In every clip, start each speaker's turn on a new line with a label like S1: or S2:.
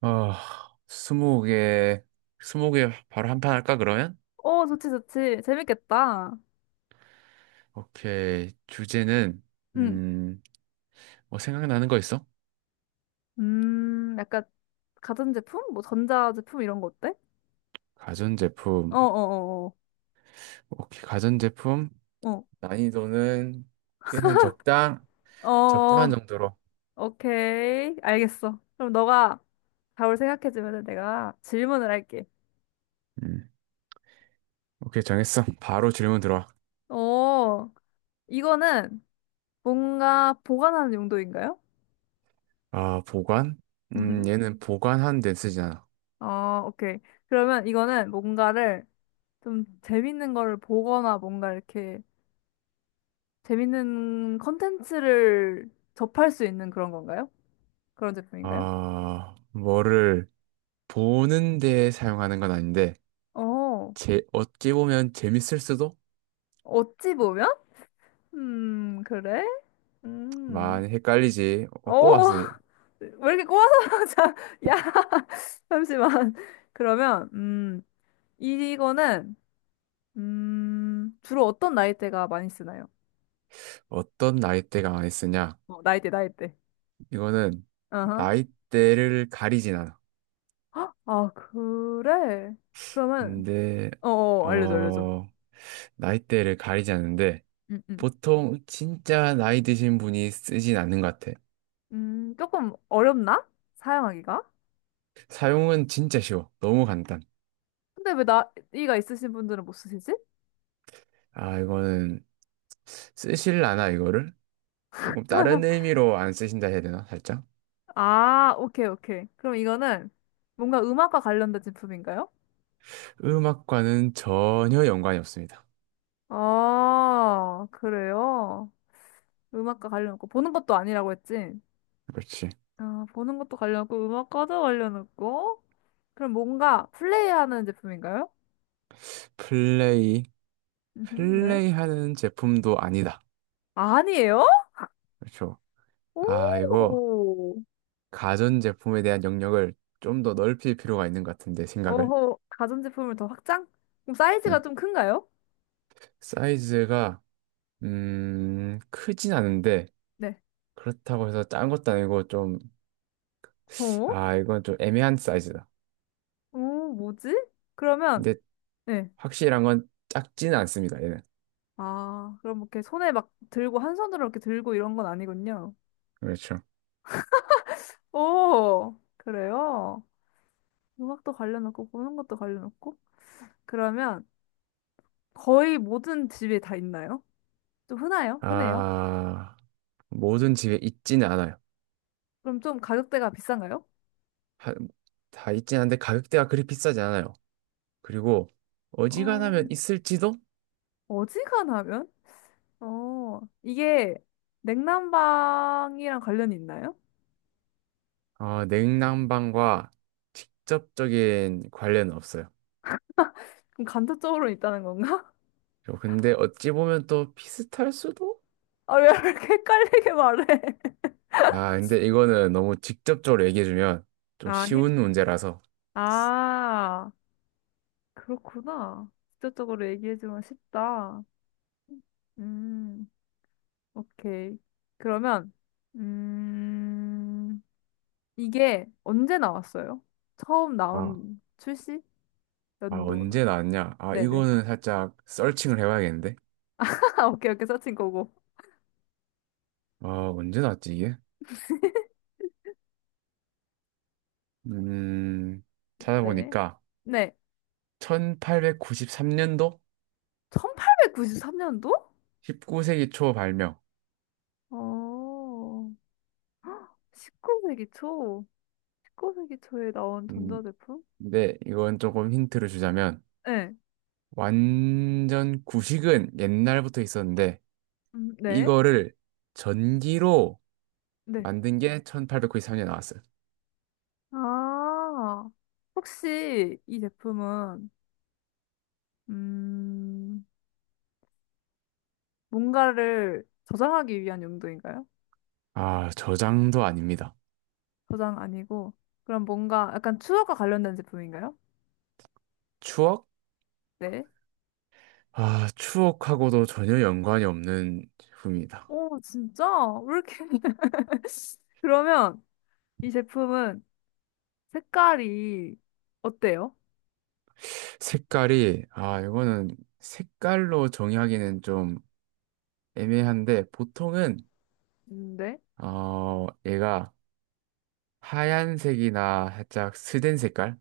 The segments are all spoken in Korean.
S1: 아, 스무 개, 스무 개 바로 한 판 할까, 그러면?
S2: 좋지, 좋지. 재밌겠다.
S1: 오케이. 주제는,
S2: 응.
S1: 음, 뭐 생각나는 거 있어?
S2: 약간 가전제품? 뭐 전자제품 이런 거 어때? 어,
S1: 가전제품.
S2: 어, 어,
S1: 오케이, 가전제품.
S2: 어.
S1: 난이도는 최대한 적당,
S2: 어,
S1: 적당한
S2: 어,
S1: 정도로.
S2: 오케이. 알겠어. 그럼 너가 답을 생각해주면 내가 질문을 할게.
S1: 음, 오케이, 정했어. 바로 질문 들어와.
S2: 어, 이거는 뭔가 보관하는 용도인가요?
S1: 아, 보관?
S2: 음.
S1: 얘는 보관하는 데 쓰지 않아.
S2: 오케이. 그러면 이거는 뭔가를 좀 재밌는 거를 보거나 뭔가 이렇게 재밌는 컨텐츠를 접할 수 있는 그런 건가요? 그런 제품인가요?
S1: 아, 뭐를 보는 데 사용하는 건 아닌데,
S2: 어,
S1: 제, 어찌 보면 재밌을 수도?
S2: 어찌 보면? 그래? 음,
S1: 많이 헷갈리지. 어,
S2: 어,
S1: 꼬았어.
S2: 왜 이렇게 꼬아서, 자, 야, 잠시만. 그러면, 이거는, 주로 어떤 나이대가 많이 쓰나요?
S1: 어떤 나이대가 많이 쓰냐?
S2: 어, 나이대, 나이대.
S1: 이거는
S2: 어허.
S1: 나이대를 가리진 않아.
S2: 헉, 아, 그래? 그러면,
S1: 근데
S2: 어, 어, 알려줘, 알려줘.
S1: 어 나이대를 가리지 않는데
S2: 음, 음.
S1: 보통 진짜 나이 드신 분이 쓰진 않는 것 같아.
S2: 조금 어렵나? 사용하기가?
S1: 사용은 진짜 쉬워. 너무 간단.
S2: 근데 왜 나이가 있으신 분들은 못 쓰시지?
S1: 아 이거는 쓰실라나 이거를? 조금 다른 의미로 안 쓰신다 해야 되나? 살짝?
S2: 아, 오케이, 오케이. 그럼 이거는 뭔가 음악과 관련된 제품인가요?
S1: 음악과는 전혀 연관이 없습니다.
S2: 아, 그래요? 음악과 관련 없고, 보는 것도 아니라고 했지?
S1: 그렇지.
S2: 아, 보는 것도 관련 없고, 음악과도 관련 없고, 그럼 뭔가 플레이하는 제품인가요?
S1: 플레이
S2: 네.
S1: 플레이하는 제품도 아니다.
S2: 아니에요?
S1: 그렇죠.
S2: 오,
S1: 아 이거 가전제품에 대한 영역을 좀 더 넓힐 필요가 있는 것 같은데, 생각을.
S2: 어허, 가전제품을 더 확장? 그럼 사이즈가
S1: 음.
S2: 좀 큰가요?
S1: 사이즈가, 크진 않은데,
S2: 네.
S1: 그렇다고 해서 작은 것도 아니고 좀,
S2: 어?
S1: 아, 이건 좀 애매한 사이즈다.
S2: 오, 뭐지? 그러면,
S1: 근데
S2: 네.
S1: 확실한 건 작지는 않습니다, 얘는.
S2: 아, 그럼 이렇게 손에 막 들고, 한 손으로 이렇게 들고 이런 건 아니군요.
S1: 그렇죠.
S2: 오, 그래요? 음악도 관련없고, 보는 것도 관련없고. 그러면 거의 모든 집에 다 있나요? 좀 흔해요? 흔해요?
S1: 아, 모든 집에 있지는 않아요.
S2: 그럼 좀 가격대가 비싼가요?
S1: 하- 다 있진 않은데 가격대가 그리 비싸지 않아요. 그리고
S2: 어,
S1: 어지간하면 있을지도,
S2: 어지간하면? 이게 냉난방이랑 관련이 있나요?
S1: 어, 냉난방과 직접적인 관련은 없어요.
S2: 그럼 간접적으로 있다는 건가?
S1: 어, 근데 어찌 보면 또 비슷할 수도?
S2: 아, 왜 이렇게 헷갈리게 말해?
S1: 아, 근데 이거는 너무 직접적으로 얘기해주면 좀
S2: 아, 힌,
S1: 쉬운 문제라서.
S2: 아. 그렇구나. 직접적으로 얘기해주면 쉽다. 음, 오케이. 그러면, 음, 이게 언제 나왔어요? 처음
S1: 아,
S2: 나온 출시?
S1: 아,
S2: 연도나.
S1: 언제 나왔냐? 아,
S2: 네네.
S1: 이거는 살짝 서칭을 해봐야겠는데?
S2: 오케이, 오케이. 서칭 고고.
S1: 아, 언제 나왔지, 이게? 음,
S2: 네.
S1: 찾아보니까
S2: 네.
S1: 1893년도
S2: 1893년도?
S1: 19세기 초 발명.
S2: 어, 19세기 초. 19세기 초에 나온
S1: 음,
S2: 전자제품?
S1: 근데 이건 조금 힌트를 주자면
S2: 네.
S1: 완전 구식은 옛날부터 있었는데
S2: 네.
S1: 이거를 전기로
S2: 네.
S1: 만든 게 1893년에 나왔어요.
S2: 아, 혹시 이 제품은 음, 뭔가를 저장하기 위한 용도인가요?
S1: 아, 저장도 아닙니다.
S2: 저장 아니고, 그럼 뭔가 약간 추억과 관련된 제품인가요?
S1: 추억?
S2: 네.
S1: 아, 추억하고도 전혀 연관이 없는 제품입니다.
S2: 오, 진짜? 왜 이렇게. 그러면 이 제품은 색깔이 어때요?
S1: 색깔이, 아, 이거는 색깔로 정의하기는 좀 애매한데, 보통은,
S2: 네.
S1: 어, 얘가 하얀색이나 살짝 스된 색깔?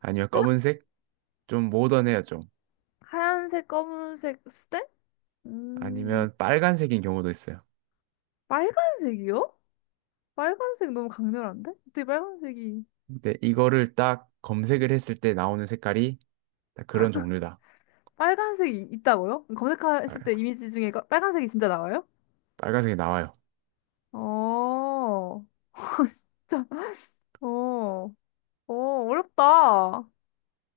S1: 아니면
S2: 하-
S1: 검은색? 좀 모던해요, 좀.
S2: 하얀색, 검은색, 스테? 음,
S1: 아니면 빨간색인 경우도 있어요.
S2: 빨간색이요? 빨간색 너무 강렬한데? 어떻게 빨간색이,
S1: 근데 이거를 딱 검색을 했을 때 나오는 색깔이 딱 그런 종류다.
S2: 빨간색이 있다고요? 검색했을
S1: 빨-
S2: 때 이미지 중에 빨간색이 진짜 나와요?
S1: 빨간색이 나와요.
S2: 어, 어, 어렵다.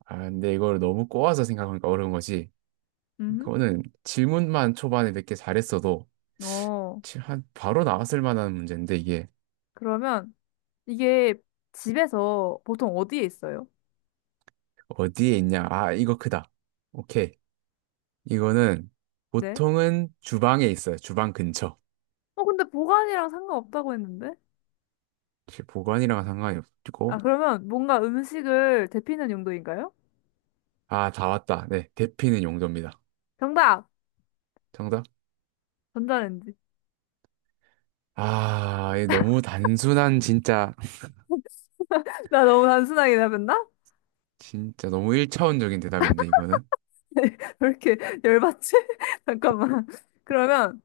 S1: 아, 근데 이걸 너무 꼬아서 생각하니까 어려운 거지.
S2: 음.
S1: 이거는 질문만 초반에 몇 개 잘했어도
S2: 어,
S1: 지- 한 바로 나왔을 만한 문제인데 이게
S2: 그러면 이게 집에서 보통 어디에 있어요?
S1: 어디에 있냐? 아, 이거 크다. 오케이. 이거는
S2: 네.
S1: 보통은 주방에 있어요. 주방 근처.
S2: 어, 근데 보관이랑 상관없다고 했는데?
S1: 혹시 보관이랑 상관이 없고.
S2: 아, 그러면 뭔가 음식을 데피는 용도인가요?
S1: 아, 다 왔다. 네, 대피는 용도입니다.
S2: 정답!
S1: 정답?
S2: 전자레인지.
S1: 아, 이 너무 단순한 진짜
S2: 나 너무 단순하게 답했나?
S1: 진짜 너무 1차원적인 대답인데 이거는.
S2: 왜 이렇게 열받지? 잠깐만. 그러면,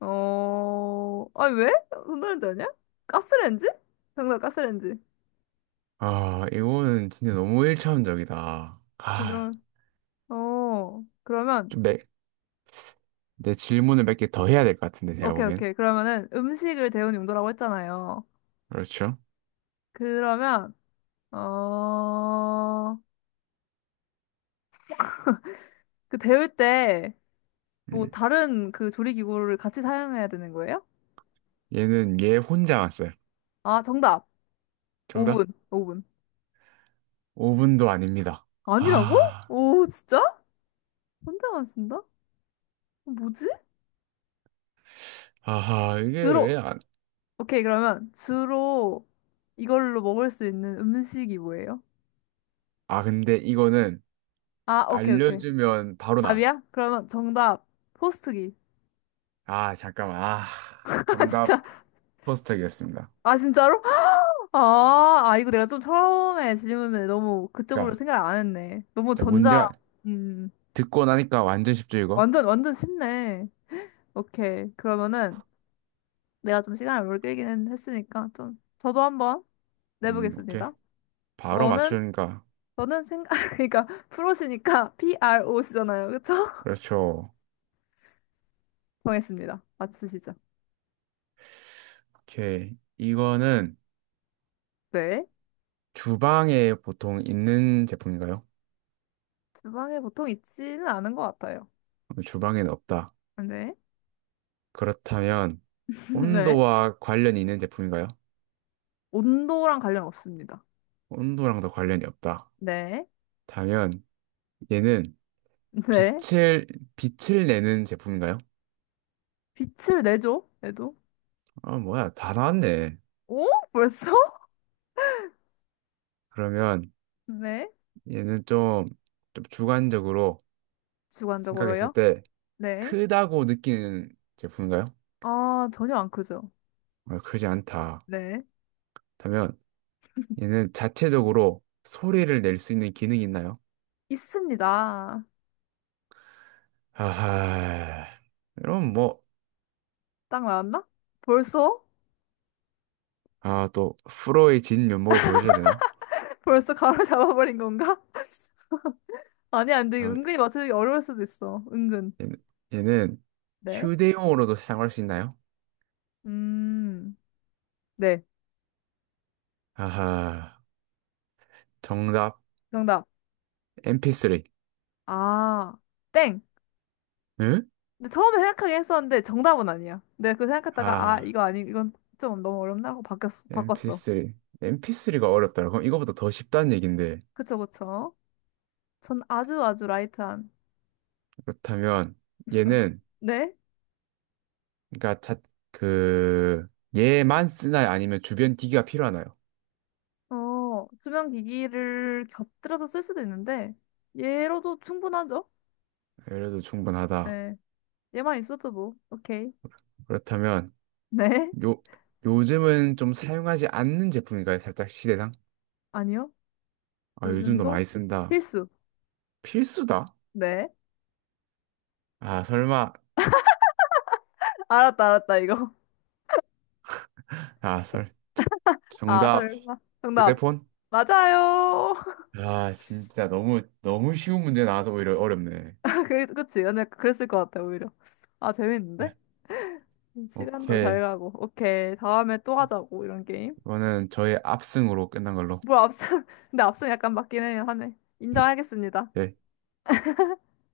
S2: 어, 아니, 왜? 전자레인지 아니야? 가스레인지? 정답, 가스레인지.
S1: 아, 이거는 진짜 너무 1차원적이다. 아,
S2: 그럼, 어, 그러면
S1: 좀 매, 내 질문을 몇 개 더 해야 될 것 같은데, 제가
S2: 오케이,
S1: 보기엔.
S2: 오케이. 그러면은 음식을 데우는 용도라고 했잖아요.
S1: 그렇죠?
S2: 그러면, 어, 그 데울 때 뭐
S1: 음.
S2: 다른 그 조리기구를 같이 사용해야 되는 거예요?
S1: 얘는 얘 혼자 왔어요.
S2: 아, 정답.
S1: 정답?
S2: 오븐, 오븐.
S1: 오 분도 아닙니다.
S2: 아니라고?
S1: 아,
S2: 오, 진짜? 혼자만 쓴다? 뭐지?
S1: 아하, 이게 왜
S2: 주로,
S1: 안,
S2: 오케이. 그러면 주로 이걸로 먹을 수 있는 음식이 뭐예요?
S1: 아, 근데 이거는
S2: 아, 오케이, 오케이.
S1: 알려주면 바로 나와요.
S2: 답이야? 그러면 정답. 포스트기.
S1: 아, 잠깐만. 아,
S2: 아,
S1: 정답
S2: 진짜.
S1: 토스트기였습니다.
S2: 아, 진짜로? 아, 아, 이거 내가 좀 처음에 질문을 너무 그쪽으로
S1: 그러니까,
S2: 생각을 안 했네. 너무
S1: 자,
S2: 전자,
S1: 문제가
S2: 음,
S1: 듣고 나니까 완전 쉽죠, 이거?
S2: 완전, 완전 쉽네. 오케이. 그러면은 내가 좀 시간을 오래 끌기는 했으니까 좀, 저도 한번
S1: 오케이.
S2: 내보겠습니다.
S1: 바로
S2: 저는,
S1: 맞추니까.
S2: 저는 생각, 그러니까 프로시니까 PRO시잖아요. 그쵸?
S1: 그렇죠.
S2: 정했습니다. 맞추시죠.
S1: 오케이. 이거는
S2: 네.
S1: 주방에 보통 있는 제품인가요?
S2: 주방에 보통 있지는 않은 것 같아요.
S1: 주방에는 없다.
S2: 네.
S1: 그렇다면
S2: 네.
S1: 온도와 관련이 있는 제품인가요?
S2: 온도랑 관련 없습니다.
S1: 온도랑도 관련이 없다.
S2: 네.
S1: 다면 얘는
S2: 네.
S1: 빛을 빛을 내는 제품인가요?
S2: 빛을 내죠? 얘도?
S1: 아 뭐야 다 나왔네.
S2: 오? 벌써?
S1: 그러면
S2: 네.
S1: 얘는 좀, 좀 주관적으로 생각했을
S2: 주관적으로요?
S1: 때
S2: 네.
S1: 크다고 느끼는 제품인가요?
S2: 아, 전혀 안 크죠?
S1: 아, 크지 않다.
S2: 네.
S1: 다면 얘는 자체적으로 소리를 낼 수 있는 기능이 있나요?
S2: 있습니다.
S1: 아하 이럼 뭐
S2: 딱 나왔나? 벌써?
S1: 아 또 프로의 진면목을 보여줘야 되나?
S2: 벌써 가로잡아버린 건가? 아니, 안 돼. 은근히 맞추기 어려울 수도 있어. 은근.
S1: 얘는, 얘는
S2: 네.
S1: 휴대용으로도 사용할 수 있나요?
S2: 음. 네.
S1: 아하, 정답,
S2: 정답.
S1: MP3.
S2: 아, 땡.
S1: 응?
S2: 근데 처음에 생각하긴 했었는데 정답은 아니야. 내가 그 생각했다가 아,
S1: 아,
S2: 이거 아니, 이건 좀 너무 어렵나 하고 바꿨어.
S1: MP3. MP3가 어렵더라. 그럼 이거보다 더 쉽다는 얘긴데.
S2: 그쵸, 그쵸. 전 아주 아주 라이트한.
S1: 그렇다면, 얘는,
S2: 네?
S1: 그니까, 자, 그, 얘만 쓰나요? 아니면 주변 기기가 필요하나요?
S2: 어, 수면 기기를 곁들여서 쓸 수도 있는데, 얘로도 충분하죠?
S1: 그래도 충분하다.
S2: 네. 얘만 있어도 뭐, 오케이.
S1: 그렇다면,
S2: 네.
S1: 요, 요즘은 좀 사용하지 않는 제품인가요? 살짝 시대상?
S2: 아니요.
S1: 아, 요즘도
S2: 요즘도
S1: 많이 쓴다.
S2: 필수.
S1: 필수다?
S2: 네.
S1: 아, 설마,
S2: 알았다, 알았다, 이거.
S1: 아, 설.
S2: 아,
S1: 정답.
S2: 설마. 정답.
S1: 휴대폰?
S2: 맞아요.
S1: 아, 진짜 너무, 너무 쉬운 문제 나와서 오히려 어렵네.
S2: 그, 그치. 근데 그랬을 것 같아, 오히려. 아, 재밌는데?
S1: 네,
S2: 시간도 잘
S1: 오케이.
S2: 가고. 오케이. 다음에 또 하자고, 이런 게임.
S1: 이거는 저의 압승으로 끝난 걸로.
S2: 뭐, 앞선, 근데 앞선 약간 맞긴 해요, 하네. 인정하겠습니다.
S1: 네.